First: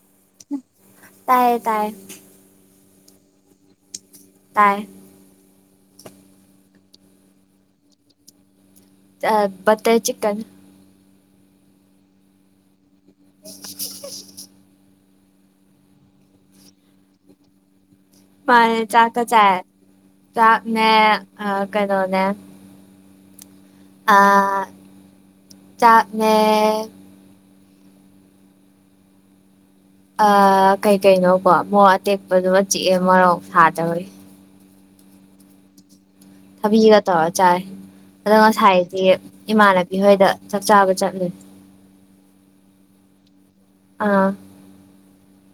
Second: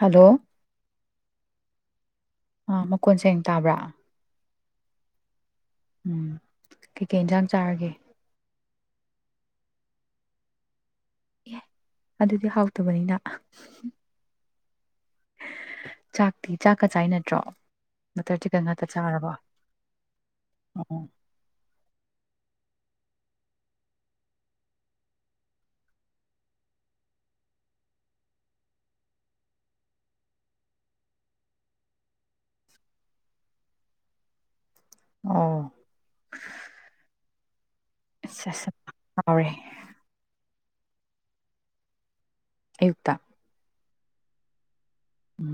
hello ꯇꯥꯏꯌꯦ ꯇꯥꯏ [unintelligible] ꯑꯥ ꯃꯈꯣꯜ ꯁꯦꯡꯅ ꯇꯥꯕ꯭ꯔꯥ ꯇꯥꯏ ꯎꯝ ꯀꯩꯀꯩ ꯏꯟꯁꯥꯡ ꯆꯥꯔꯒꯦ ꯕꯥꯇꯔ ꯆꯤꯀꯟ ꯑꯗꯨꯗꯤ ꯍꯥꯎ [unintelligible] ꯇꯕꯅꯤꯅ ꯆꯥꯛꯇꯤ ꯆꯥꯛ ꯀ ꯆꯥꯏ ꯅꯠꯇ꯭ꯔꯣ ꯕꯇꯔ ꯆꯤꯀꯟ ꯃꯥꯅꯦ ꯉꯥꯛꯇ ꯆꯥꯛꯀ ꯆꯥꯔꯕꯣ ꯆꯥꯏ ꯆꯥꯛꯅꯦ ꯑꯣ ꯀꯩꯅꯣꯅꯦ ꯑꯥ ꯆꯥꯛꯅꯦ ꯑꯥ ꯀꯩ ꯀꯩꯅꯣ ꯀꯣ ꯃꯣꯔꯣꯛ ꯑꯇꯦꯛꯄꯗꯨꯃ ꯆꯤꯛꯑꯦ ꯃꯣꯔꯣꯛ ꯁꯥꯗꯕꯩ ꯎꯝ ꯊꯕꯤꯒ ꯇꯧꯔ ꯆꯥꯏ ꯑꯗꯣ ꯑꯁ ꯑꯁ ꯉꯁꯥꯏꯗꯤ ꯍꯥꯎꯔꯦ ꯏꯃꯥꯟꯅꯕꯤ ꯍꯣꯏꯗ ꯆꯥꯛ ꯆꯥꯕ ꯆꯠꯂꯦ ꯑꯌꯨꯛꯇ ꯑꯥ ꯎꯝ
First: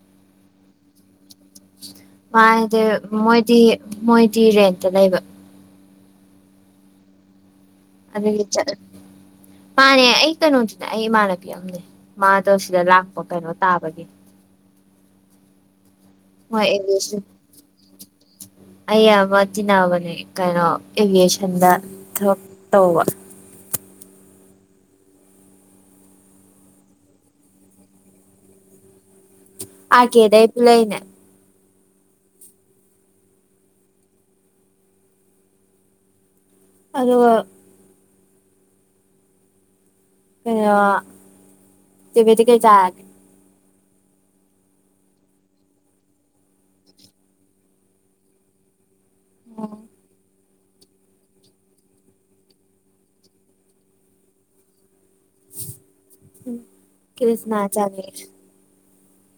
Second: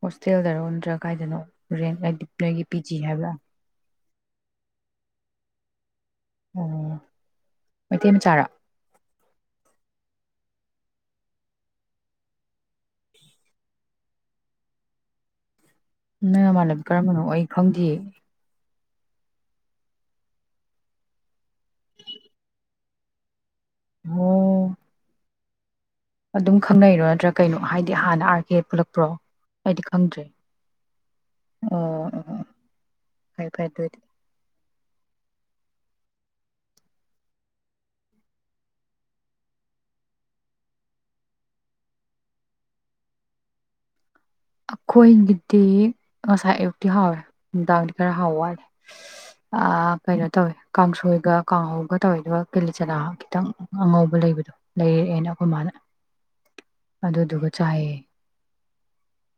ꯍꯣꯁꯇꯦꯜꯗꯔ ꯅꯠꯇꯔꯥ ꯀꯥꯏꯗꯅꯣ [unintelligible] ꯇꯨꯔꯦꯟ ꯂꯥꯏ ꯗꯤꯄ꯭ꯂꯣꯒꯤ ꯃꯥꯗꯤ ꯄꯤ ꯖꯤ ꯍꯥꯏꯕ꯭ꯔꯥ ꯃꯣꯏꯗꯤ ꯃꯣꯏꯗꯤ ꯔꯦꯟꯇ ꯂꯩꯕ ꯑꯣ ꯃꯩꯇꯩ ꯃꯆꯥꯔꯥ ꯑꯗꯒꯤ ꯆꯠꯂꯦ ꯃꯥꯅꯦ ꯑꯩ ꯀꯩꯅꯣꯗꯨꯅꯦ ꯑꯩ ꯏꯃꯥꯟꯅꯕꯤꯅꯦ ꯃꯥꯗꯣ ꯁꯤꯗ ꯂꯥꯛꯄ ꯀꯩꯅꯣ ꯇꯥꯕꯒꯤ ꯅꯪ ꯃꯣꯏ ꯅꯥꯃꯟꯅꯕꯤ ꯑꯦꯂꯤꯁ ꯀꯔꯝꯕꯅꯣ ꯑꯩ ꯈꯪꯗꯤꯌꯦ ꯑꯩ ꯑꯃ ꯇꯤꯟꯅꯕꯅꯦ ꯀꯩꯅꯣ ꯑꯦꯚꯌꯦꯁꯟꯗ ꯊꯕꯛ ꯇꯧꯕ ꯑꯣ ꯑꯗꯨꯝ ꯈꯪꯅꯩꯔꯣ ꯅꯠꯇ꯭ꯔꯥ ꯀꯩꯅꯣ ꯍꯥꯏꯗꯤ ꯍꯥꯟꯅ ꯑꯥꯔ ꯀꯦ ꯄꯨꯜꯂꯛꯄ꯭ꯔꯣ ꯑꯩꯗꯤ ꯑ ꯈꯪꯗ꯭ꯔꯦ ꯀꯦꯗꯦ ꯄꯨꯂꯥꯏꯅꯦ ꯑꯣ ꯑꯣ ꯐꯩ ꯐꯩ ꯑꯗꯨꯏꯗꯤ ꯑꯗꯨꯒ ꯑ ꯇꯃꯤꯗꯤ ꯀꯩ ꯆꯥꯒ [unintelligible] ꯑꯩꯈꯣꯏꯒꯤꯗꯤ ꯉꯁꯥꯏ ꯑꯌꯨꯛꯇꯤ ꯍꯥꯎꯋꯦ ꯅꯨꯡꯗꯥꯡꯗꯤ ꯈꯔ ꯍꯥꯎ ꯋꯥꯂꯦ ꯑ ꯀꯩꯅꯣ ꯇꯧꯋꯦ ꯀꯥꯡꯁꯣꯏꯒ ꯀꯥꯡꯍꯧꯒ ꯇꯧꯔꯤꯗꯕ ꯀꯦꯂꯤ ꯆꯅꯥ ꯈꯤꯇꯪ ꯑꯉꯧꯕ ꯂꯩꯕꯗꯣ ꯂꯩꯔ ꯑꯅ ꯑꯩꯈꯣꯏ ꯃꯥꯅ ꯑꯗꯨꯗꯨꯒ ꯀꯤꯂꯤꯆꯅꯥ ꯆꯥꯏꯌꯦ ꯆꯥꯔꯦ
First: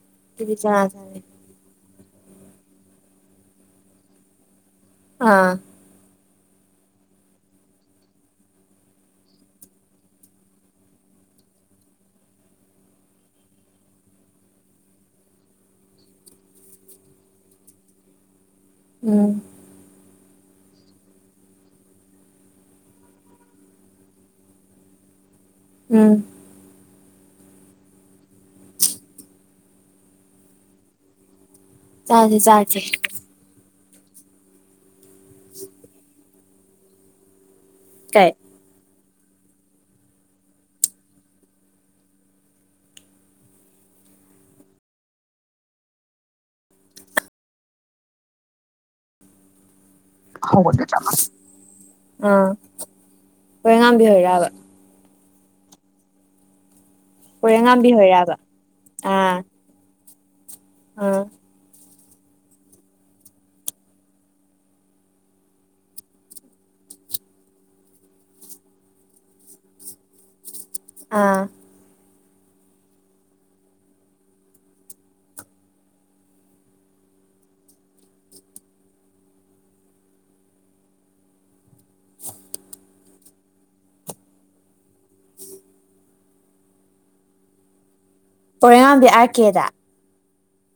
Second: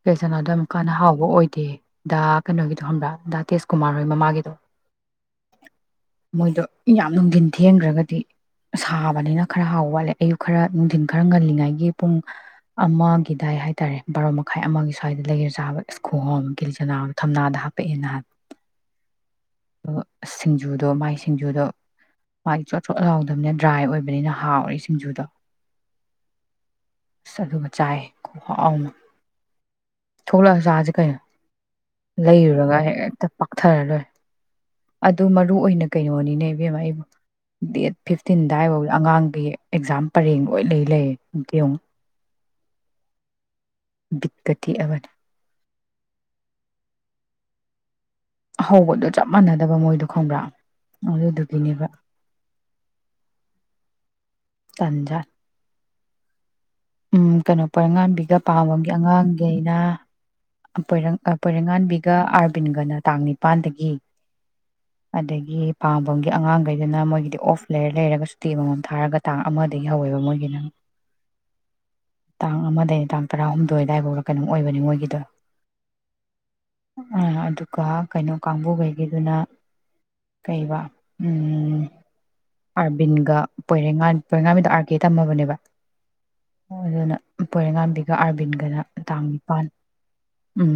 ꯐꯦꯖꯅꯥꯣꯗ ꯀꯤꯂꯤꯆꯅꯥ ꯑꯃꯨꯛꯀꯥꯟꯟꯅ ꯆꯥꯔꯦ ꯍꯥꯎꯕ ꯑꯣꯏꯗꯦ ꯗꯗꯥ ꯀꯩꯅꯣꯒꯤꯗꯣ ꯍꯪꯕ꯭ꯔꯥ ꯗꯥ ꯇꯦꯁꯀꯨꯃꯥꯔ ꯍꯣꯏ ꯃꯃꯥꯒꯤꯗꯣ ꯑꯥ ꯃꯣꯏꯗꯣ ꯌꯥꯝ ꯅꯨꯡꯊꯤꯟ ꯊꯦꯡꯈ꯭ꯔꯒꯗꯤ ꯁꯥꯕꯅꯤꯅ ꯈꯔ ꯍꯥꯎꯕ ꯋꯥꯠꯂꯦ ꯑꯌꯨꯛ ꯈꯔ ꯅꯨꯡꯊꯤꯟ ꯈꯔ ꯉꯜꯂꯤꯉꯩꯒꯤ ꯄꯨꯡ ꯑꯃꯒꯤꯗꯥꯏ ꯍꯥꯏꯇꯥꯔꯦ ꯕꯥꯔꯣꯥ ꯃꯈꯥꯏ ꯑꯃꯒꯤ ꯁ꯭ꯋꯥꯏꯗ ꯂꯩꯔꯦ ꯆꯥꯕ ꯏꯁ ꯈꯣꯡꯍꯣꯝ ꯀꯦꯂꯤ ꯆꯅꯥ ꯊꯝꯅꯥꯗ ꯍꯥꯞꯄꯛꯑꯦꯅ ꯍꯥꯏꯕ ꯎꯝ ꯁꯤꯡꯖꯨꯗꯣ ꯃꯥꯏ ꯁꯤꯡꯖꯨꯗꯣ ꯃꯥꯏ ꯆꯣꯠ ꯆꯣꯠ ꯂꯥꯎꯗꯕꯅꯤꯅ ꯗ꯭ꯔꯥꯏ ꯑꯣꯏꯕꯅꯤꯅ ꯍꯥꯎꯔꯤ ꯁꯤꯡꯖꯨꯗꯣ ꯎꯝ ꯑꯁ ꯑꯗꯨꯒ ꯆꯥꯏ ꯀꯣ ꯍꯥꯎꯅ ꯊꯣꯂ ꯁꯥꯖ ꯀ ꯆꯥꯁꯦ ꯂꯩꯔꯨꯔꯒ ꯆꯥꯁꯦ ꯍꯦꯛꯦꯛꯇ ꯐꯔꯔꯣꯏ ꯑꯗꯨ ꯃꯔꯨ ꯑꯣꯏꯅ ꯀꯩꯅꯣꯅꯤꯅꯦ ꯏꯕꯦꯝ ꯑꯩꯕꯨ ꯗꯦꯠ ꯀꯩ ꯐꯤꯐꯇꯤꯟꯗꯥꯏꯦ ꯑꯉꯥꯡꯒꯤ ꯑꯦꯛꯖꯥꯝ ꯄꯔꯦꯡ ꯂꯣꯏ ꯂꯩ ꯂꯩꯔꯦ ꯑꯃꯇꯪ ꯌꯦꯡꯉꯣ ꯕꯤꯠꯀꯥ ꯇꯦꯛꯑꯥꯕꯅꯤ ꯍꯧꯕꯗꯨꯣ ꯆꯞ ꯃꯥꯟꯅꯗꯕ ꯃꯣꯏꯗꯣ ꯈꯪꯕ꯭ꯔꯥ ꯑꯗꯨꯗꯨꯒꯤꯅꯦꯕ ꯑꯥ ꯍꯣꯏ ꯉꯥꯝꯕꯤꯍꯔꯕ ꯇꯟꯖꯥꯠ ꯎꯝ ꯀꯩꯅꯣ ꯄꯣꯏꯔꯩꯉꯥꯝꯕꯤ ꯍꯣꯏꯔꯕ ꯄꯔꯉꯥꯝꯕꯤꯒ ꯄꯥꯝꯕꯝꯒꯤ ꯑꯥ ꯑꯉꯥꯡꯈꯩꯅ ꯑꯥ ꯔ ꯄꯔꯉꯥꯟ ꯒ ꯑꯥꯔꯕꯤꯟꯒꯅ ꯇꯥꯡ ꯅꯤꯄꯥꯟꯗꯒꯤ ꯑꯗꯒꯤ ꯄꯥꯝꯕꯝꯒꯤ ꯑꯉꯥꯡꯈꯩꯗꯅ ꯃꯣꯏꯒꯤꯗꯤ ꯑꯣꯐ ꯂꯦꯌꯔ ꯂꯩꯔꯒ ꯁꯨꯇꯤ ꯃꯃꯝ ꯊꯥꯔꯒ ꯇꯥꯡ ꯑꯃꯗꯒꯤ ꯍꯧꯋꯦꯕ ꯃꯣꯏꯒꯤꯅ ꯑꯥ ꯇꯥꯡ ꯑꯃꯗꯒꯤꯅꯤ ꯇꯥꯡ ꯇꯔꯥꯍꯨꯝꯗꯣꯏ ꯑꯗꯨꯋꯥꯏꯐꯥꯎꯗ ꯀꯩꯅꯣꯝ ꯑꯣꯏꯕꯅꯤ ꯃꯣꯏꯒꯤꯗꯣ ꯑꯗꯨꯒ ꯀꯩꯅꯣ ꯀꯥꯡꯕꯨꯈꯩꯒꯤꯗꯨꯅ ꯀꯩꯕ ꯎ ꯑꯥꯔꯕꯤꯟꯒ ꯄꯣꯏꯔ ꯄꯣꯏꯔꯦꯡꯉꯥꯕꯤꯗ ꯑꯥꯔ ꯀꯦ ꯇꯝꯃꯕꯅꯦꯕ ꯑꯗꯨꯅ ꯄꯣꯏꯔꯦꯡꯉꯥꯟꯕꯤ ꯑꯗꯨꯒ ꯑꯥꯔꯕꯤꯟꯒꯅ ꯄꯣꯏꯔꯩꯉꯥꯝꯕꯤ ꯇꯥꯡ ꯑꯥꯔ ꯅꯤꯄꯥꯜ ꯎꯝ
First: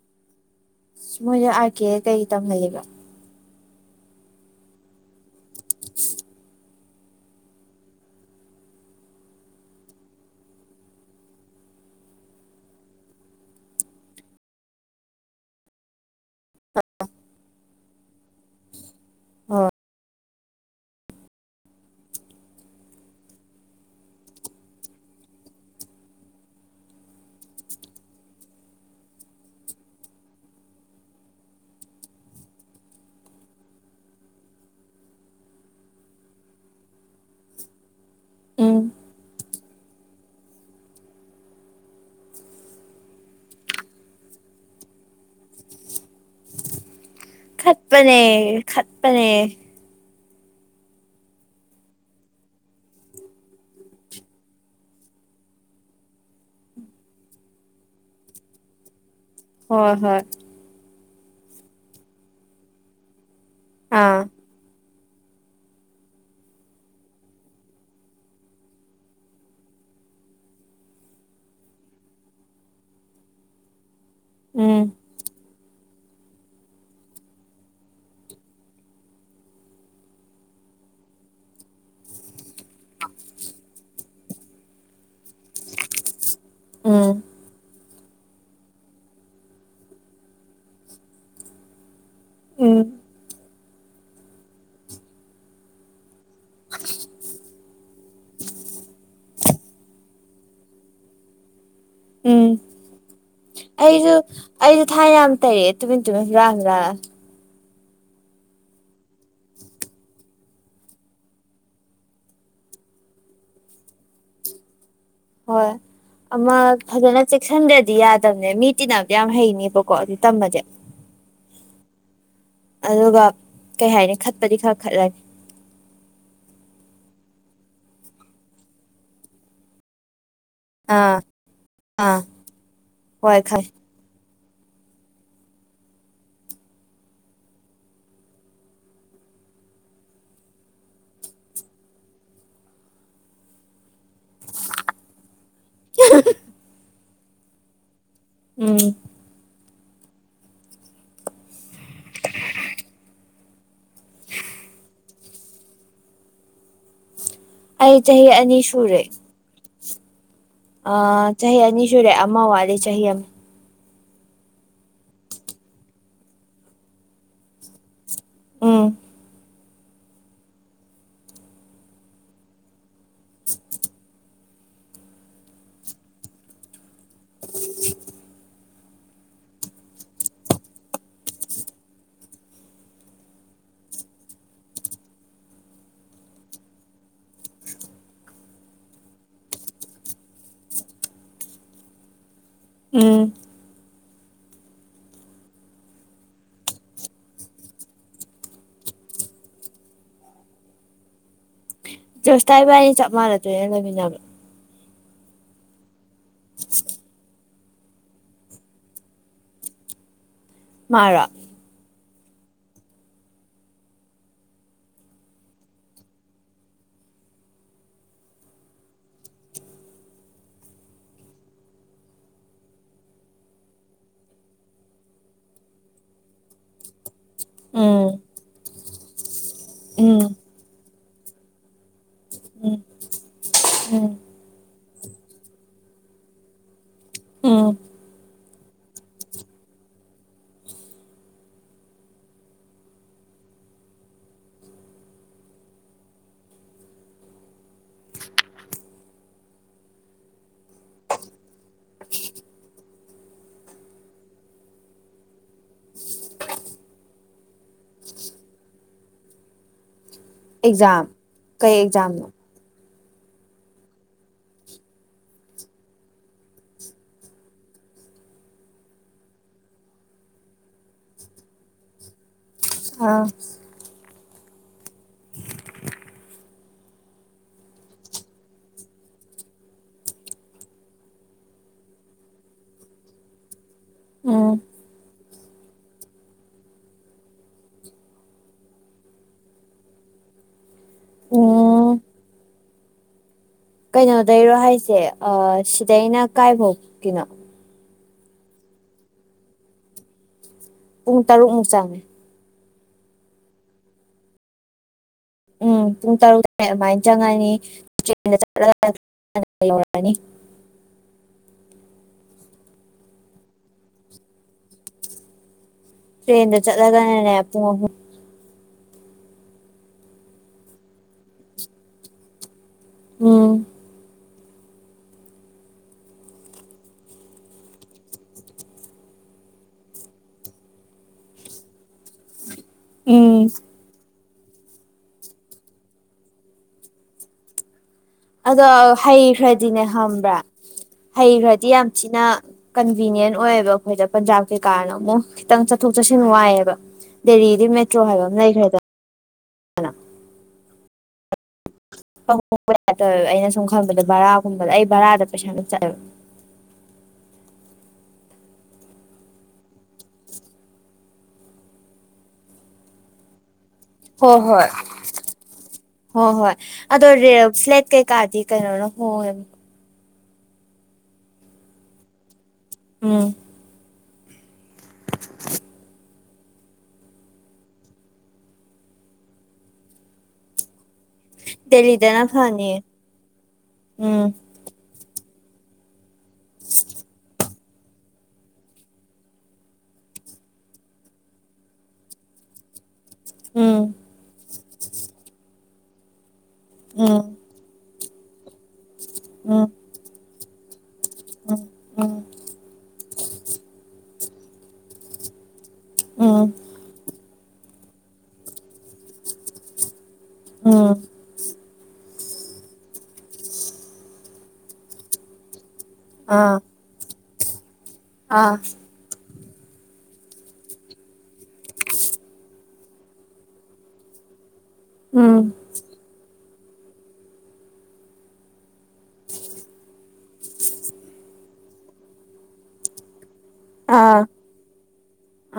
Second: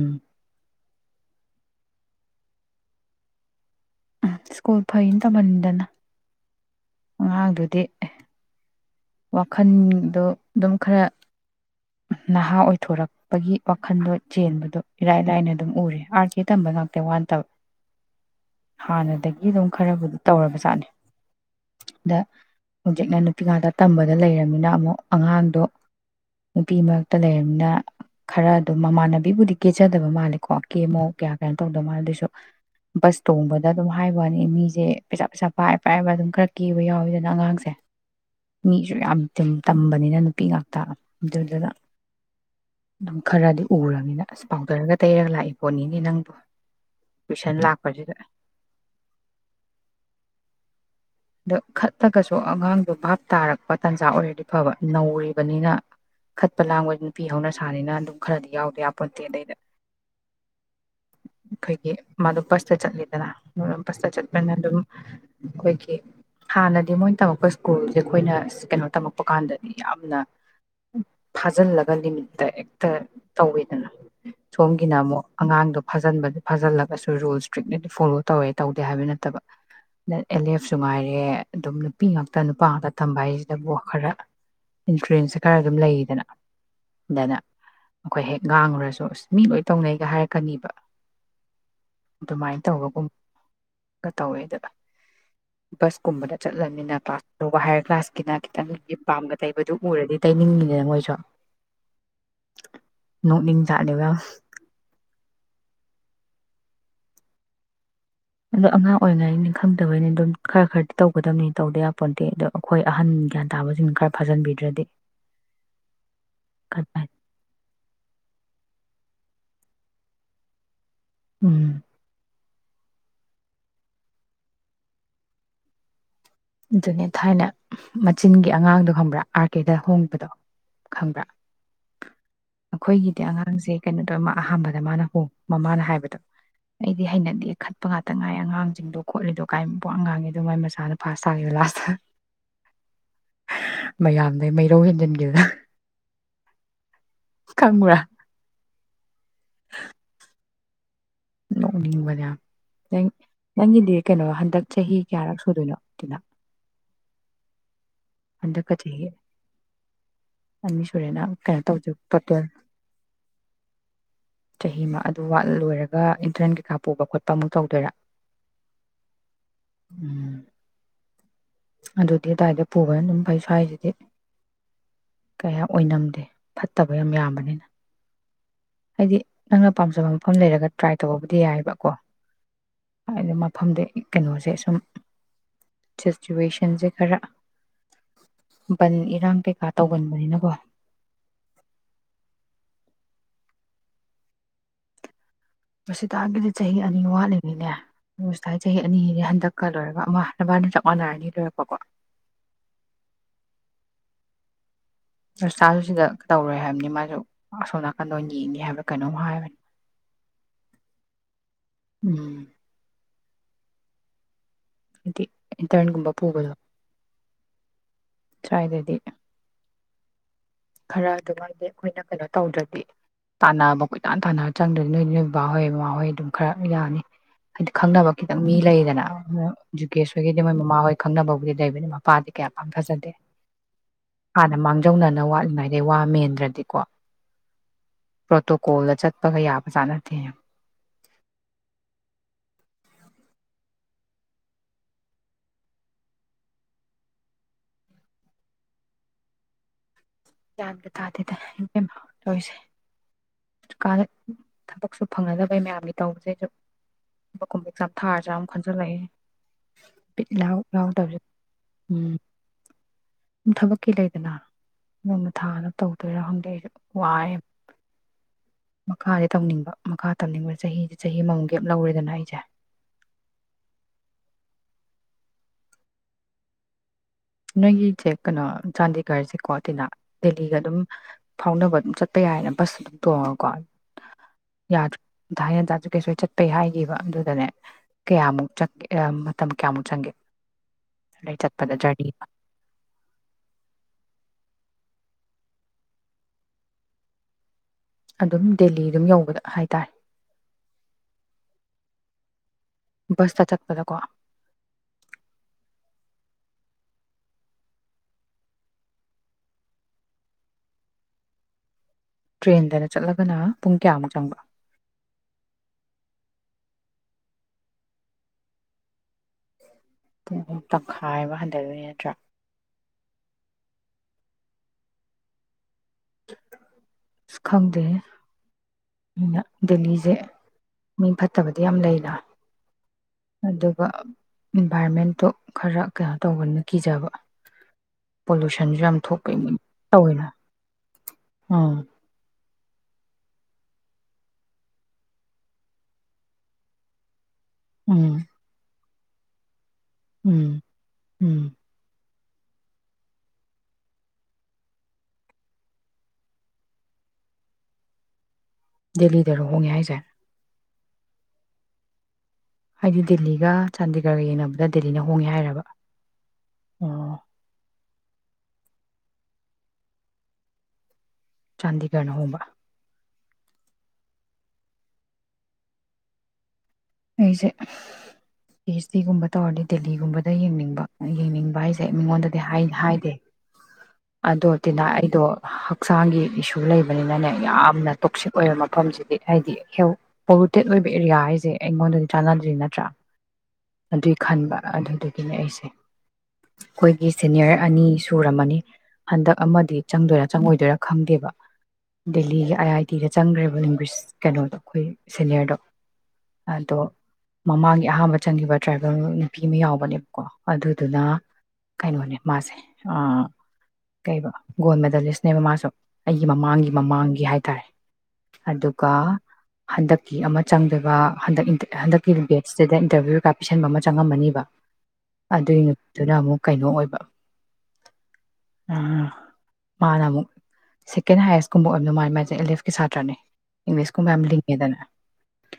ꯃꯣꯏꯅ ꯑꯥꯔ ꯀꯦ ꯀꯩ ꯇꯝꯅꯌꯦꯕ ꯁꯀꯣꯜ ꯐꯩ ꯏꯟ ꯇꯕꯅꯤ ꯅ ꯑꯉꯥꯡꯗꯨꯗꯤ ꯋꯥꯈꯜꯗꯣ ꯑꯗꯨꯝ ꯈꯔ ꯅꯍꯥ ꯑꯣꯏꯊꯣꯔꯛꯄꯒꯤ ꯋꯥꯈꯜꯗꯣ ꯆꯦꯟꯕꯗꯣ ꯏꯔꯥꯏ ꯂꯥꯏꯅ ꯑꯗꯨꯝ ꯎꯔꯦ ꯑꯥꯔ ꯀꯦ ꯇꯝꯕ ꯉꯥꯛꯇꯦ ꯋꯥꯟꯠꯇꯕ ꯍꯥꯟꯅꯗꯒꯤ ꯑꯗꯨꯝ ꯍꯣꯏ ꯈꯔꯕꯨꯗꯤ ꯇꯧꯔꯕꯖꯥꯠꯅꯤ ꯑꯗ ꯍꯧꯖꯤꯛꯅ ꯅꯨꯄꯤ ꯉꯥꯛꯇ ꯇꯝꯕꯗ ꯂꯩꯔꯕꯅꯤꯅ ꯑꯃꯨꯛ ꯑꯉꯥꯡꯗꯣ ꯅꯨꯄꯤ ꯃꯔꯛꯇ ꯂꯩꯔꯕꯅꯤꯅ ꯈꯔ ꯑꯗꯨꯝ ꯃꯃꯥꯟꯅꯕꯤꯕꯨꯗꯤ ꯀꯦꯆꯗꯕ ꯃꯥꯜꯂꯦꯀꯣ ꯀꯦꯃꯣ ꯀꯌꯥ ꯀꯩꯅꯣ ꯇꯧꯗꯕ ꯃꯥꯜꯂꯦ ꯑꯗꯨꯏꯁꯨ ꯕꯁ ꯇꯣꯡꯕꯗ ꯑꯗꯨꯝ ꯍꯥꯏꯕꯅꯤ ꯃꯤꯁꯦ ꯄꯩꯁꯥ ꯄꯩꯁꯥ ꯄꯥꯏ ꯄꯥꯏꯕ ꯑꯗꯨꯝ ꯈꯔ ꯀꯦꯕ ꯌꯥꯎꯋꯤꯗꯅ ꯑꯉꯥꯡꯁꯦ ꯎꯝ ꯃꯤꯁꯨ ꯌꯥꯝ ꯇꯝꯕꯅꯤꯅ ꯅꯨꯄꯤ ꯉꯥꯛꯇ ꯑꯗꯨꯗꯨꯅ ꯑꯗꯨꯝ ꯈꯔꯗꯤ ꯎꯔꯅꯤꯅ ꯑꯁ ꯄꯥꯎꯗꯔꯒ ꯇꯩꯔꯒ ꯂꯥꯛꯏ ꯄꯣꯠꯅꯤꯅꯦ ꯅꯪꯕꯨꯣ ꯈꯠꯄꯅꯦ ꯈꯠꯄꯅꯦ ꯑꯗꯣ ꯈꯠꯇꯂꯒꯁꯨ ꯑꯉꯥꯡꯗꯣ ꯚꯥꯞ ꯇꯥꯔꯛꯄ ꯇꯥꯟꯖꯥ ꯑꯣꯏꯔꯗꯤ ꯐꯕ ꯅꯧꯔꯤꯕꯅꯤꯅ ꯈꯠꯄ ꯂꯥꯡꯕ ꯅꯨꯄꯤ ꯍꯧꯅ ꯁꯥꯅꯤꯅ ꯑꯗꯨꯝ ꯈꯔꯗꯤ ꯌꯥꯎꯗꯥ ꯍꯣꯏ ꯍꯣꯏ ꯑꯩꯈꯣꯏꯒꯤ ꯃꯥꯗꯨ ꯕꯁꯇ ꯆꯠꯂꯤꯗꯅ ꯕꯁ ꯑꯥ ꯆꯠꯄꯅꯤ ꯑꯗꯨꯨꯝ ꯑꯩꯈꯣꯏꯒꯤ ꯍꯥꯟꯅꯗꯤ ꯃꯣꯏꯅ ꯇꯝꯃꯛꯄ ꯁ꯭ꯀꯨꯜꯁꯦ ꯑꯩꯈꯣꯏꯅ ꯀꯩꯅꯣ ꯇꯝꯃꯛꯄ ꯀꯥꯟꯗꯗꯤ ꯌꯥꯝꯅ ꯐꯥꯖꯤꯜꯂꯒ ꯂꯤꯃꯤꯠꯇ ꯍꯦꯛꯇ ꯇꯧꯋꯦꯗꯅ ꯎꯝ ꯁꯣꯝꯒꯤꯅ ꯑꯃꯨꯛ ꯑꯉꯥꯡꯗꯣ ꯐꯥꯖꯤꯟꯕꯗ ꯐꯥꯖꯤꯜꯂꯒꯁꯨ ꯔꯨꯜ ꯏꯁꯇ꯭ꯔꯤꯛꯂꯤꯗꯤ ꯐꯣꯂꯣ ꯇꯧꯋꯦ ꯇꯧꯗꯦ ꯍꯥꯏꯕ ꯅꯠꯇꯕ ꯑꯦꯜ ꯑꯦꯞ ꯁꯨꯅꯨꯡ ꯉꯥꯏꯔꯦ ꯑꯗꯨꯝ ꯅꯨꯄꯤ ꯉꯥꯛꯇ ꯅꯨꯄꯥ ꯉꯥꯛꯇ ꯊꯝꯕ ꯍꯥꯏꯁꯤꯗꯕꯨ ꯈꯔ ꯏꯟꯁꯨꯔꯦꯟꯁꯁꯦ ꯈꯔ ꯑꯗꯨꯝ ꯎꯝ ꯂꯩꯗꯅꯅ ꯑꯩꯈꯣꯏ ꯍꯦꯛ ꯉꯥꯡꯉꯨꯔꯁꯨ ꯑꯁ ꯃꯤ ꯂꯣꯏ ꯇꯧꯅꯩꯒ ꯍꯥꯏꯔꯛꯀꯅꯤꯕ ꯑꯗꯨꯃꯥꯏꯅ ꯎꯝ ꯇꯧꯕꯒꯨꯝꯕꯒ ꯇꯧꯋꯦ ꯑꯗꯨꯒ ꯕꯁ ꯀꯨꯝꯕꯗ ꯆꯠꯂꯅꯤꯅ ꯀ꯭ꯂꯥꯁ ꯑꯧꯕ ꯍꯥꯏꯌꯔ ꯀ꯭ꯂꯥꯁꯀꯤꯅ ꯈꯤꯇꯪ ꯄꯥꯝꯕ ꯇꯩꯕꯗꯨ ꯎꯔꯗꯤ ꯇꯩꯅꯤꯡꯉꯤꯅꯤꯅ ꯃꯣꯏꯁꯨ ꯎꯝ ꯅꯣꯛꯅꯤꯡꯖꯥꯠꯅꯦꯕ ꯑꯩꯁꯨ ꯌꯥꯝ ꯑꯩꯁꯨ ꯊꯥꯏꯅ ꯌꯥꯝ ꯇꯩꯔꯛꯑꯦ ꯇꯨꯃꯤꯟ ꯇꯨꯃꯤꯟ ꯍꯨꯔꯥꯡꯦ ꯋꯥꯥ ꯑꯗꯣ ꯑꯉꯥꯡ ꯑꯣꯏꯔꯤꯉꯩꯅꯤ ꯈꯪꯗꯕꯩꯅꯤ ꯑꯗꯨꯝ ꯈꯔ ꯈꯔꯗꯤ ꯇꯧꯒꯗꯕꯅꯤ ꯇꯧꯗ ꯌꯥꯄꯣꯠꯇꯗꯤ ꯑꯗꯣ ꯑꯩꯈꯣꯏ ꯑꯍꯟ ꯒ꯭ꯌꯥꯟ ꯇꯥꯕꯁꯤꯡꯅ ꯈꯔ ꯐꯥꯖꯟꯕꯤꯗ꯭ꯔꯗꯤ ꯍꯣꯏ ꯑꯃ ꯀꯗꯥꯏ ꯐꯖꯅ ꯆꯦꯛꯁꯤꯟꯗ꯭ꯔꯗꯤ ꯌꯥꯗꯕꯅꯦ ꯃꯤ ꯇꯤꯟꯅꯝꯗꯤ ꯌꯥꯝ ꯍꯩꯅꯦꯕꯀꯣ ꯀꯣꯗꯤ ꯇꯝꯕꯖꯦ ꯎꯝ ꯑꯗꯨꯒ ꯀꯩ ꯍꯥꯏꯅꯤ ꯈꯠꯄꯗꯤ ꯈꯔ ꯈꯠꯂꯒꯦ ꯑꯗꯨꯅꯦ ꯊꯥꯏꯅ ꯃꯆꯤꯟꯒꯤ ꯑꯉꯥꯡꯗꯣ ꯈꯪꯕ꯭ꯔꯥ ꯑꯥꯔ ꯀꯦꯗ ꯍꯣꯡꯕꯗꯣ ꯑꯥ ꯈꯪꯕ꯭ꯔꯥ ꯑꯥ ꯑꯩꯈꯣꯏꯒꯤꯗꯤ ꯍꯣꯏ ꯈꯪ ꯑꯉꯥꯡꯁꯦ ꯀꯩꯅꯣ ꯇꯧꯃ ꯑꯍꯥꯟꯕꯗ ꯃꯥꯅ ꯍꯣ ꯃꯃꯥꯅ ꯍꯥꯏꯕꯗꯣ ꯑꯩꯗꯤ ꯍꯩꯅꯗꯦ ꯈꯠꯄ ꯉꯥꯛꯇ ꯉꯥꯏ ꯑꯉꯥꯡꯁꯤꯡꯗꯣ ꯈꯣꯠꯂꯤꯗꯣ ꯀꯥꯏ ꯄꯋꯥ ꯉꯥꯡꯉꯤꯗꯣ ꯃꯥꯏ ꯃꯁꯥꯅ ꯐꯥꯁꯉ ꯂꯥꯁ ꯃꯌꯥꯝꯗꯒꯤꯩ ꯃꯩꯔꯧ ꯍꯦꯟꯖꯤꯟꯈꯤꯕꯗ ꯀꯃꯨꯔꯥ ꯎꯝ ꯅꯣꯛꯅꯤꯡꯕꯅꯦ ꯅꯪ ꯅꯪꯒꯤꯗꯤ ꯀꯩꯅꯣ ꯍꯟꯗꯛ ꯆꯍꯤ ꯀꯌꯥꯔꯛ ꯁꯨꯗꯣꯏꯅꯣ ꯇꯤꯅ ꯑꯩ ꯆꯍꯤ ꯑꯅꯤ ꯁꯨꯔꯦ ꯑꯅꯤ ꯑ ꯁꯨꯔꯦꯅ ꯆꯍꯤ ꯀꯩꯅꯣ ꯑꯅꯤ ꯇꯧꯗꯣꯏ ꯁꯨꯔꯦ ꯑꯃ ꯋꯥꯠꯂꯤꯦ ꯆꯍꯤ ꯑꯃ ꯆꯍꯤꯃ ꯑꯗꯨꯠ ꯂꯣꯏꯔꯒ ꯏꯟꯇꯔꯟ ꯀꯩꯀꯥ ꯄꯨꯕ ꯈꯣꯠꯄ ꯑꯃꯨꯛ ꯇꯧꯗꯣꯏꯔꯥ ꯎꯝ ꯑꯗꯨꯗꯤ ꯇꯗ ꯄꯨꯕ ꯑꯗꯨꯝ ꯐꯩ ꯁ꯭ꯋꯥꯏꯁꯤꯗꯤ ꯀꯌꯥ ꯑꯣꯏꯅꯝꯗꯦ ꯐꯠꯇꯕ ꯌꯥꯝ ꯌꯥꯝꯕꯅꯤꯅ ꯍꯥꯏꯗꯤ ꯅꯪꯅ ꯄꯥꯝꯖꯕ ꯃꯐꯝ ꯂꯩꯔꯒ ꯇ꯭ꯔꯥꯏ ꯇꯧꯕꯕꯨꯗꯤ ꯌꯥꯏꯕꯀꯣ ꯍꯥꯏꯗꯤ ꯃꯐꯝꯗꯤ ꯀꯩꯅꯣꯁꯦ ꯁꯨꯝ ꯁꯤꯆꯨꯋꯦꯁꯟꯁꯦ ꯈꯔ ꯕꯟ ꯏꯔꯥꯡ ꯀꯩꯀꯥ ꯇꯧꯒꯟꯕꯅꯤꯅꯀꯣ ꯎꯝ ꯃꯁꯤꯇꯥꯒꯤꯗꯤ ꯆꯍꯤ ꯑꯅꯤ ꯋꯥꯠꯂꯤꯉꯩꯅꯦ ꯁꯤꯗ ꯆꯍꯤ ꯑꯅꯤꯅꯦ ꯍꯟꯗꯛꯀ ꯂꯣꯏꯔꯒ ꯑꯃ ꯅꯕꯥꯗ ꯆꯞ ꯃꯥꯟꯅꯔꯅꯤ ꯂꯣꯏꯔꯛꯄꯀꯣ ꯆꯣꯁꯇꯥꯏꯕꯅꯤ ꯆꯥꯄꯃꯔ ꯑꯗꯨꯅꯅ ꯆꯥꯛꯆꯥꯥ ꯁꯨꯁꯤꯗ ꯇꯧꯔꯣꯏ ꯍꯥꯏꯕꯅꯤ ꯃꯥꯁꯨ ꯑꯁꯣꯝ ꯅꯥꯀꯟꯗ ꯑꯣꯏ ꯌꯦꯡꯅꯤ ꯍꯥꯏꯕ꯭ꯔ ꯀꯩꯅꯣꯝ ꯍꯥꯏꯕꯅꯤ ꯃꯥꯔꯣ ꯎꯝ ꯍꯥꯏꯗꯤ ꯏꯤꯟꯇ꯭ꯔꯟ ꯒꯨꯝꯕ ꯄꯨꯕꯗꯣ ꯁꯥꯏꯗꯗꯤ ꯈꯔ ꯑꯗꯨꯝ ꯍꯥꯏꯗꯤ ꯑꯩꯈꯣꯏꯅ ꯀꯩꯅꯣ ꯇꯧꯗ꯭ꯔꯗꯤ ꯇꯥꯟꯅꯕ ꯀꯣꯏꯇꯥꯟ ꯇꯥꯟꯅꯕ ꯆꯪꯗ꯭ꯔꯗꯤ ꯅꯣꯏ ꯅꯣꯏ ꯕꯥꯍꯣꯏ ꯏꯃꯥꯍꯣꯏ ꯑꯗꯨꯝ ꯈꯔ ꯌꯥꯅꯤ ꯍꯥꯏꯗꯤ ꯎꯝ ꯈꯪꯅꯕ ꯈꯤꯇꯪ ꯃꯤ ꯂꯩꯗꯅ ꯑ ꯍ ꯖꯨꯀꯦꯁ ꯎꯝ ꯑꯣꯏꯒꯤꯗꯤ ꯃꯣꯏ ꯃꯃꯥ ꯍꯣꯏ ꯈꯪꯅꯕꯕꯨꯗꯤ ꯂꯩꯕꯅꯤ ꯃꯄꯥꯗꯤ ꯀꯌꯥ ꯄꯥꯛ ꯎꯝ ꯊꯖꯗꯦ ꯎꯝ ꯍꯥꯟꯅ ꯃꯥꯡꯖꯧꯅꯅ ꯋꯥꯠꯂꯤ ꯍꯥꯏꯗꯤ ꯋꯥ ꯃꯦꯟꯗ꯭ꯔꯗꯤꯀꯣ ꯎꯝ ꯄ꯭ꯔꯣꯇꯣꯀꯣꯜꯗ ꯆꯠꯄꯒ ꯌꯥꯕꯖꯥꯠ ꯅꯠꯇꯦꯅꯦ ꯒꯌꯥꯟꯒ ꯇꯥꯗꯦꯗ ꯏꯕꯦꯝꯃ ꯇꯧꯔꯤꯁꯦ ꯀ ꯊꯕꯛꯁꯨ ꯐꯪꯅꯗꯕꯩ ꯃꯌꯥꯝꯒꯤ ꯇꯧꯕꯁꯦ ꯑꯩꯁꯨ ꯊꯕꯛꯀꯨꯝꯕ ꯑꯦꯛꯖꯥꯝ ꯊꯥꯔꯖꯥꯔ ꯑꯃꯨꯛ ꯈꯟꯖꯤꯜꯂꯛꯏ ꯑꯦꯛꯖꯥꯝ ꯀꯩ ꯑꯦꯛꯖꯥꯝꯅꯣ ꯊꯕꯛꯀꯤ ꯂꯩꯗꯅ [inaudible] ꯊꯥꯅꯕ ꯇꯧꯗꯣꯏꯔꯥ ꯈꯪꯗꯦ ꯑꯩꯁꯨ ꯋꯥꯏꯌꯦꯕ ꯃꯈꯥꯗꯤ ꯇꯧꯅꯤꯡꯕ ꯃꯈꯥ ꯇꯝꯅꯤꯡꯕ ꯆꯍꯤꯗꯤ ꯆꯍꯤ ꯑꯃꯃꯨꯛ ꯒꯦꯞ ꯂꯧꯔꯦꯗꯅ ꯑꯩꯁꯦ ꯑ ꯅꯣꯏꯒꯤꯁꯦ ꯀꯩꯅꯣ ꯆꯥꯟꯗꯤꯒꯔꯁꯦ ꯀꯣ ꯇꯤꯅꯥ ꯗꯦꯜꯂꯤꯒ ꯑꯗꯨꯝ ꯐꯥꯎꯅꯕ ꯑꯗꯨꯝ ꯆꯠꯄ ꯌꯥꯏꯅ ꯕꯁ ꯑꯗꯨꯝ ꯇꯣꯡꯉꯀꯣ ꯎꯝ ꯌꯥꯗ꯭ꯔ ꯊꯥꯏꯅ ꯗꯁꯨ ꯀꯩꯁꯨ ꯆꯠꯄꯩ ꯍꯥꯏꯈꯤꯕ ꯑꯗꯨꯗꯅꯦ ꯀꯌꯥꯃꯨꯛ ꯆꯠꯀꯦ ꯃꯇꯝ ꯀꯌꯥꯃꯨꯛ ꯆꯪꯒꯦ ꯑꯗꯩ ꯆꯠꯄꯗ ꯎꯝ ꯖ꯭ꯔꯅꯤ ꯀꯩꯅꯣꯗꯩꯔꯣ ꯍꯥꯏꯁꯦ ꯁꯤꯗꯩꯅ ꯀꯥꯏꯐꯥꯎꯀꯤꯅꯣ ꯑꯗꯨꯝ ꯗꯦꯜꯂꯤ ꯑꯗꯨꯝ ꯌꯧꯕꯗ ꯍꯥꯏꯇꯥꯔꯦ ꯄꯨꯡ ꯇꯔꯨꯛ ꯃꯨꯛ ꯆꯪꯑꯦ ꯕ꯭ꯁꯇ ꯆꯠꯄꯗꯀꯣ ꯎꯝ ꯄꯨꯡ ꯇꯔꯨꯛ [inaudible] ꯑꯗꯨꯃꯥꯏꯅ ꯆꯪꯉꯅꯤ ꯇ꯭ꯔꯦꯟꯗ ꯆꯠꯂꯒꯅ ꯉꯟꯅ ꯌꯧꯔꯅꯤ ꯇ꯭ꯔꯦꯟꯗꯅ ꯆꯠꯂꯒꯅ ꯄꯨꯡ ꯀꯌꯥꯃꯨꯛ ꯆꯪꯕ ꯇ꯭ꯔꯟꯗ ꯆꯠꯂꯒꯅꯦ ꯑꯨꯡ ꯑꯍꯨꯝ ꯄꯨꯡ ꯇꯪꯈꯥꯏ ꯑꯃ ꯍꯟꯊꯗꯣꯏ ꯅꯠꯇ꯭ꯔꯥ ꯎꯝ ꯁ ꯈꯪꯗꯦ ꯑꯩꯅ ꯗꯦꯜꯂꯤꯁꯦ ꯃꯤ ꯐꯠꯇꯕꯗꯤ ꯌꯥꯝ ꯂꯩꯅ ꯎꯝ ꯑꯗꯨꯒ ꯏꯟꯚꯥꯏꯔꯣꯟꯃꯦꯟꯇꯣ ꯈꯔ ꯀꯩꯅꯣ ꯇꯧꯕꯅꯤꯅ ꯀꯤꯖꯕ ꯑꯗꯣ ꯄꯣꯂꯨꯁꯟꯁꯨ ꯌꯥꯝ ꯊꯣꯛꯄꯩ ꯍꯩꯈ꯭ꯔꯗꯤꯅꯦ ꯇꯧꯋꯤꯅ ꯈꯪꯕ꯭ꯔꯥ ꯍꯩꯈ꯭ꯔꯗꯤ ꯑꯥ ꯌꯥꯝ ꯊꯤꯅ ꯀꯟꯚꯤꯅꯤꯌꯦꯟ ꯑꯣꯏꯌꯦꯕ ꯑꯩꯈꯣꯏꯗ ꯄꯟꯖꯥꯕ ꯀꯩꯀꯥꯅ ꯑꯃꯨꯛ ꯈꯤꯇꯪ ꯆꯠꯊꯣꯛ ꯆꯠꯁꯤꯟ ꯋꯥꯏꯑꯦꯕ ꯗꯦꯜꯂꯤꯗꯤ ꯃꯦꯇ꯭ꯔꯣ ꯎꯝ ꯍꯥꯏꯕ ꯑꯃ ꯂꯩꯈ꯭ꯔꯦꯗꯅ ꯑꯂ ꯎꯝ ꯎꯝ ꯇꯧꯋꯦꯕ ꯑꯩꯅ ꯁꯨꯝ ꯈꯟꯕꯗ ꯕꯔꯥꯒꯨꯝꯕꯗ ꯑꯩ ꯕꯔꯥꯗ ꯄꯩꯁꯥ ꯌꯥꯝ ꯆꯠꯂꯦꯕ ꯗꯦꯜꯂꯤꯗꯔꯣ ꯍꯣꯡꯉꯦ ꯍꯥꯏꯁꯦ ꯍꯥꯏꯗꯤ ꯗꯦꯜꯂꯤꯒ ꯆꯥꯟꯗꯤꯒꯔꯒ ꯍꯣꯏ ꯌꯦꯡꯅꯕꯗ ꯍꯣꯏ ꯗꯦꯜꯂꯤꯅ ꯍꯣꯡꯉꯦ ꯍꯥꯏꯔꯕ ꯍꯣꯏ ꯍꯣꯏ ꯑꯣ ꯑꯗꯣ ꯔꯦꯟꯇ ꯐ꯭ꯂꯦꯠ ꯀꯩ ꯀꯥꯗꯤ ꯀꯩꯅꯣꯅ ꯍꯣꯡ ꯆꯥꯟꯗꯤꯒꯔꯅ ꯍꯣꯡꯕ ꯎꯝ ꯑꯩꯁꯦ ꯄꯤ ꯑꯩ꯭ꯁ ꯗꯤ ꯒꯨꯝꯕ ꯇꯧꯔꯗꯤ ꯗꯦꯜꯂꯤꯒꯨꯝꯕꯗ ꯌꯦꯡꯅꯤꯡꯕ ꯌꯦꯡꯅꯤꯡꯕ ꯍꯥꯏꯁꯦ ꯗꯦꯜꯂꯤꯗꯅ ꯃꯤꯉꯣꯟꯗꯗꯤ ꯐꯅꯤ ꯍꯥꯏꯗꯦ ꯎꯝ ꯑꯗꯣ ꯇꯤꯅꯥ ꯑꯩ ꯑꯗꯣ ꯍꯛꯆꯥꯡꯒꯤ ꯏꯁꯨ ꯂꯩꯕꯅꯤꯅꯅꯦ ꯌꯥꯝ ꯌꯥꯝꯅ ꯇꯣꯛꯁꯤꯛ ꯑꯣꯏꯕ ꯃꯐꯝꯁꯤꯗꯤ ꯍꯥꯏꯗꯤ ꯍꯦꯜ ꯄꯣꯂꯨꯇꯦꯠ ꯑꯣꯏꯕ ꯑꯦꯔꯤꯌꯥ ꯍꯥꯏꯁꯦ ꯑꯩꯉꯣꯟꯗꯗꯤ ꯆꯥꯟꯅꯗ꯭ꯔꯤ ꯅꯠꯇ꯭ꯔꯥ ꯎꯝ ꯑꯗꯨꯏ ꯈꯟꯕ ꯑꯗꯨꯗꯨꯒꯤꯅꯦ ꯑꯩꯁꯦ ꯑꯩꯈꯣꯏꯒꯤ ꯎꯝ ꯁꯦꯅꯤꯌꯔ ꯑꯅꯤ ꯁꯨꯔꯝꯃꯅꯤ ꯍꯟꯗꯛ ꯎꯝ ꯑꯃꯗꯤ ꯆꯪꯗꯣꯏꯔꯥ ꯆꯪꯉꯣꯏꯗꯣꯏꯔꯥ ꯈꯪꯗꯦꯕ ꯎꯝ ꯗꯦꯜꯂꯤꯒꯤ ꯑꯥꯏ ꯑꯥꯏ ꯇꯤꯗ ꯆꯪꯒ꯭ꯔꯦꯕ ꯂꯤꯡꯒ꯭ꯋꯤꯁ ꯀꯩꯅꯣꯗꯣ ꯑꯩꯈꯣꯏ ꯁꯦꯅꯤꯌꯔꯗꯣ ꯎꯝ ꯎꯝ ꯑꯗꯣ ꯃꯃꯥꯡꯒꯤ ꯑꯍꯥꯟꯕ ꯆꯪꯒꯤꯕ ꯇ꯭ꯔꯥꯏꯕꯦꯜ ꯅꯨꯄꯤ ꯑꯃ ꯌꯥꯎꯕꯅꯦ ꯀꯣ ꯎꯝ ꯑꯗꯨꯗꯨꯅ ꯀꯩꯅꯣꯅꯦ ꯃꯥꯁꯦ ꯑ ꯀꯩꯕ ꯒꯣꯜ ꯃꯦꯗꯂꯤꯁꯅꯦꯕꯥ ꯃꯥꯁꯨ ꯑꯩꯒꯤ ꯑꯥ ꯃꯃꯥꯡꯒꯤ ꯃꯃꯥꯡꯒꯤ ꯍꯥꯏ ꯇꯥꯏ ꯑꯥ ꯑꯗꯨꯒ ꯍꯟꯗꯛꯀꯤ ꯑꯃ ꯆꯪꯗꯣꯏꯕ ꯍꯟꯗꯛ ꯍꯟꯗꯛꯀꯤ ꯕꯦꯠꯁꯁꯤꯗ ꯏꯟꯇꯔꯚꯤ꯭ꯌꯨ ꯀꯩꯀꯥ ꯄꯤꯁꯟꯕ ꯑꯃ ꯆꯪꯉꯝꯃꯅꯤꯕ ꯎꯝ ꯑꯗꯨꯏ ꯅꯨꯃꯤꯠꯇꯨꯅ ꯑꯃꯨꯛ ꯀꯩꯅꯣ ꯑꯣꯏꯕ ꯃꯥꯅ ꯑꯃꯨꯛ ꯁꯦꯀꯦꯟ ꯍꯥꯏꯌꯦꯁꯀꯨꯝꯕ ꯑꯣꯏꯔꯝꯗꯧ ꯃꯥꯜꯂꯦ ꯃꯥꯥꯏ ꯃꯥꯁꯦ ꯑꯦꯂꯦꯛꯁꯀꯤ ꯁꯥꯇ꯭ꯔꯅꯦ ꯏꯪꯂꯤꯁꯀꯨꯝꯕꯥ ꯑꯥ ꯌꯥꯝ ꯂꯤꯡꯉꯦꯗꯅꯥ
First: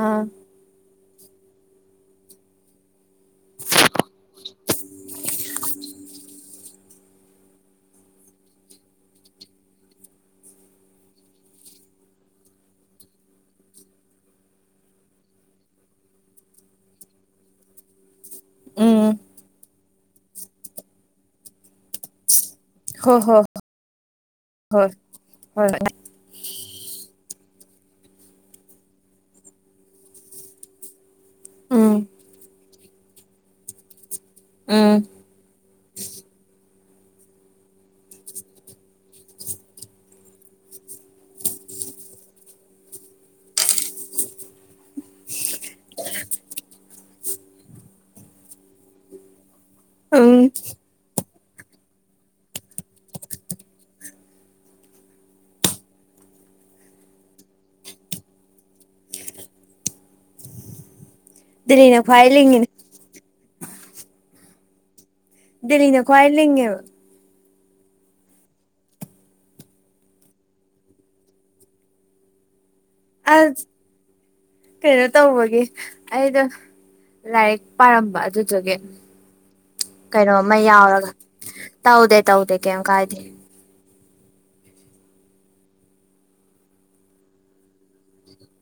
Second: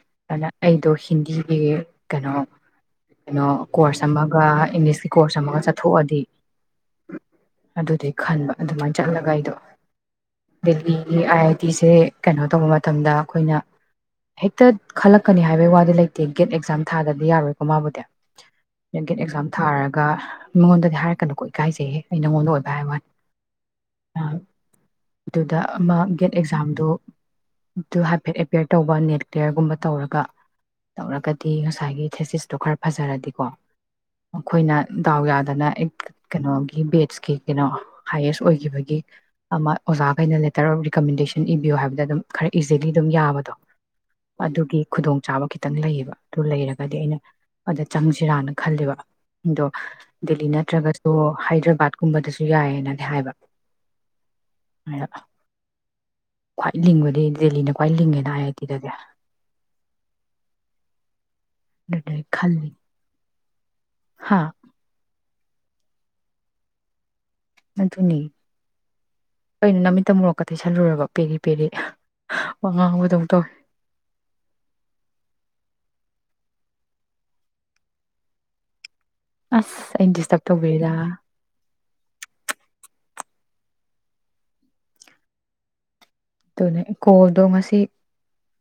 ꯑꯥ ꯑꯗꯨꯅ ꯑꯩ ꯗꯣꯁꯤ ꯍꯤꯟꯗꯤꯒꯤ ꯀꯩꯅꯣ ꯀꯩꯅꯣ ꯀꯣꯔꯁ ꯑꯃꯒ ꯏꯪꯂꯤꯁꯀꯤ ꯀꯣꯔꯁ ꯑꯃꯒ ꯆꯠꯊꯣꯛꯑꯗꯤ ꯑꯗꯨꯗꯤ ꯈꯟꯕ ꯑꯗꯨꯃꯥꯏꯅ ꯆꯠꯂꯒ ꯑꯩꯗꯣ ꯗꯦꯜꯂꯤꯒꯤ ꯑꯥꯏ ꯑꯥꯏ ꯇꯤꯁꯦ ꯀꯩꯅꯣ ꯇꯧꯕ ꯃꯇꯝꯗ ꯑꯩꯈꯣꯏꯅ ꯍꯦꯛꯇ ꯈꯜꯂꯛꯀꯅꯤ ꯍꯥꯏꯕꯩ ꯋꯥꯗꯤ ꯂꯩꯇꯦ ꯒꯦꯠ ꯑꯦꯛꯖꯥꯝ ꯊꯥꯗꯗꯤ ꯌꯥꯔꯣꯏꯀꯣ ꯃꯥꯕꯨꯗꯤ ꯎꯝ ꯒꯦꯠ ꯑꯦꯛꯖꯥꯝ ꯊꯥꯔꯒ ꯃꯤꯉꯣꯟꯗꯗꯤ ꯍꯥꯏꯔꯛꯀꯅꯨꯀꯣ ꯏꯀꯥꯏꯖꯩꯍꯦ ꯑꯩ ꯅꯉꯣꯟꯗ ꯑꯣꯏꯕ ꯥꯍꯥꯏ ꯋꯥꯅꯤ ꯍꯣꯏ ꯍꯣꯏ ꯍꯣꯏ ꯑꯗꯨꯗ ꯍꯣꯏ ꯑꯃ ꯒꯦꯠ ꯑꯦꯛꯖꯥꯝꯗꯣ ꯑꯗꯨ ꯍꯥꯏꯐꯦꯠ ꯑꯦꯄꯤ꯭ꯌꯔ ꯇꯧꯕ ꯅꯦꯠ ꯀꯂꯤꯌ꯭ꯔꯒꯨꯝꯕ ꯇꯧꯔꯒ ꯇꯧꯔꯒꯗꯤ ꯎꯝ ꯉꯁꯥꯏꯒꯤ ꯊꯦꯁꯤꯁꯇꯣ ꯈꯔ ꯐꯖꯔꯗꯤꯀꯣ ꯑꯩꯈꯣꯏꯅ ꯎꯝ ꯗꯥꯎ ꯌꯥꯗꯅ ꯀꯩꯅꯣꯒꯤ ꯕꯦꯠꯁꯀꯤ ꯀꯩꯅꯣ ꯍꯥꯏꯌꯦꯁ ꯑꯣꯏꯒꯤꯕꯒꯤ ꯑꯃ ꯑꯣꯖꯥꯈꯩꯅ ꯂꯦꯇꯔ ꯑꯣꯐ ꯔꯤꯀꯃꯦꯟꯗꯦꯁꯟ ꯏꯕꯤꯌꯣ ꯍꯥꯏꯕꯗ ꯑꯗꯨꯝ ꯈꯔ ꯏꯖꯤꯂꯤ ꯑꯗꯨꯝ ꯌꯥꯕꯗꯣ ꯑꯗꯨꯒꯤ ꯈꯨꯗꯣꯡꯆꯥꯥꯕ ꯈꯤꯇꯪ ꯂꯩꯌꯦꯕ ꯑꯗꯨ ꯂꯩꯔꯒꯗꯤ ꯑꯩꯅ ꯑꯗ ꯆꯪꯁꯤꯔꯥꯅ ꯈꯜꯂꯤꯕ ꯑꯗꯣ ꯎꯝ ꯗꯦꯜꯂꯤ ꯅꯠꯇ꯭ꯔꯒꯁꯨ ꯍꯥꯏꯗ꯭ꯔꯕꯥꯠꯀꯨꯝꯕꯗꯁꯨ ꯌꯥꯏꯌꯦꯅꯗꯤ ꯍꯥꯏꯕ ꯈ꯭ꯋꯥꯏ ꯂꯤꯡꯕꯗꯤ ꯗꯦꯜꯂꯤꯅ ꯈ꯭ꯋꯥꯏ ꯂꯤꯡꯉꯦꯅ ꯑꯥꯏ ꯑꯥꯏ ꯇꯤꯗꯗꯤ ꯗꯦꯂꯤꯅ ꯑꯗꯨꯗꯤ ꯈ꯭ꯋꯥꯏ ꯂꯤꯡꯉꯤꯅꯤ ꯈꯜꯂꯤ ꯍꯥ ꯗꯂꯤꯅ ꯀꯋꯥꯏ ꯂꯤꯡꯉꯦꯕ ꯑꯗꯨꯅꯤ ꯀꯩꯟ ꯅꯃꯤꯠꯇ ꯃꯣꯔꯣꯛꯀ ꯇꯩꯁꯜꯂꯨꯔꯕ ꯄꯦꯔꯤ ꯄꯦꯔꯤ ꯋꯥꯉꯥꯡ ꯑꯁ ꯀꯩꯅꯣ ꯇꯧꯕꯒꯤ ꯑꯩꯗꯣ ꯂꯥꯏꯔꯤꯛ ꯄꯥꯔꯝꯕ ꯑꯗꯨꯗꯨꯒꯤ ꯑꯁ ꯑꯩ ꯗꯤꯁꯇꯞ ꯀꯩꯅꯣꯝꯃ ꯇꯧꯕꯤꯔꯤꯔꯥ ꯌꯥꯎꯔꯒ ꯇꯧꯗꯦ ꯇꯧꯗꯦ ꯀꯦꯝ ꯀꯥꯏꯗꯦ ꯑꯗꯨꯅꯦ ꯀꯣꯜꯗꯣ ꯉꯁꯤ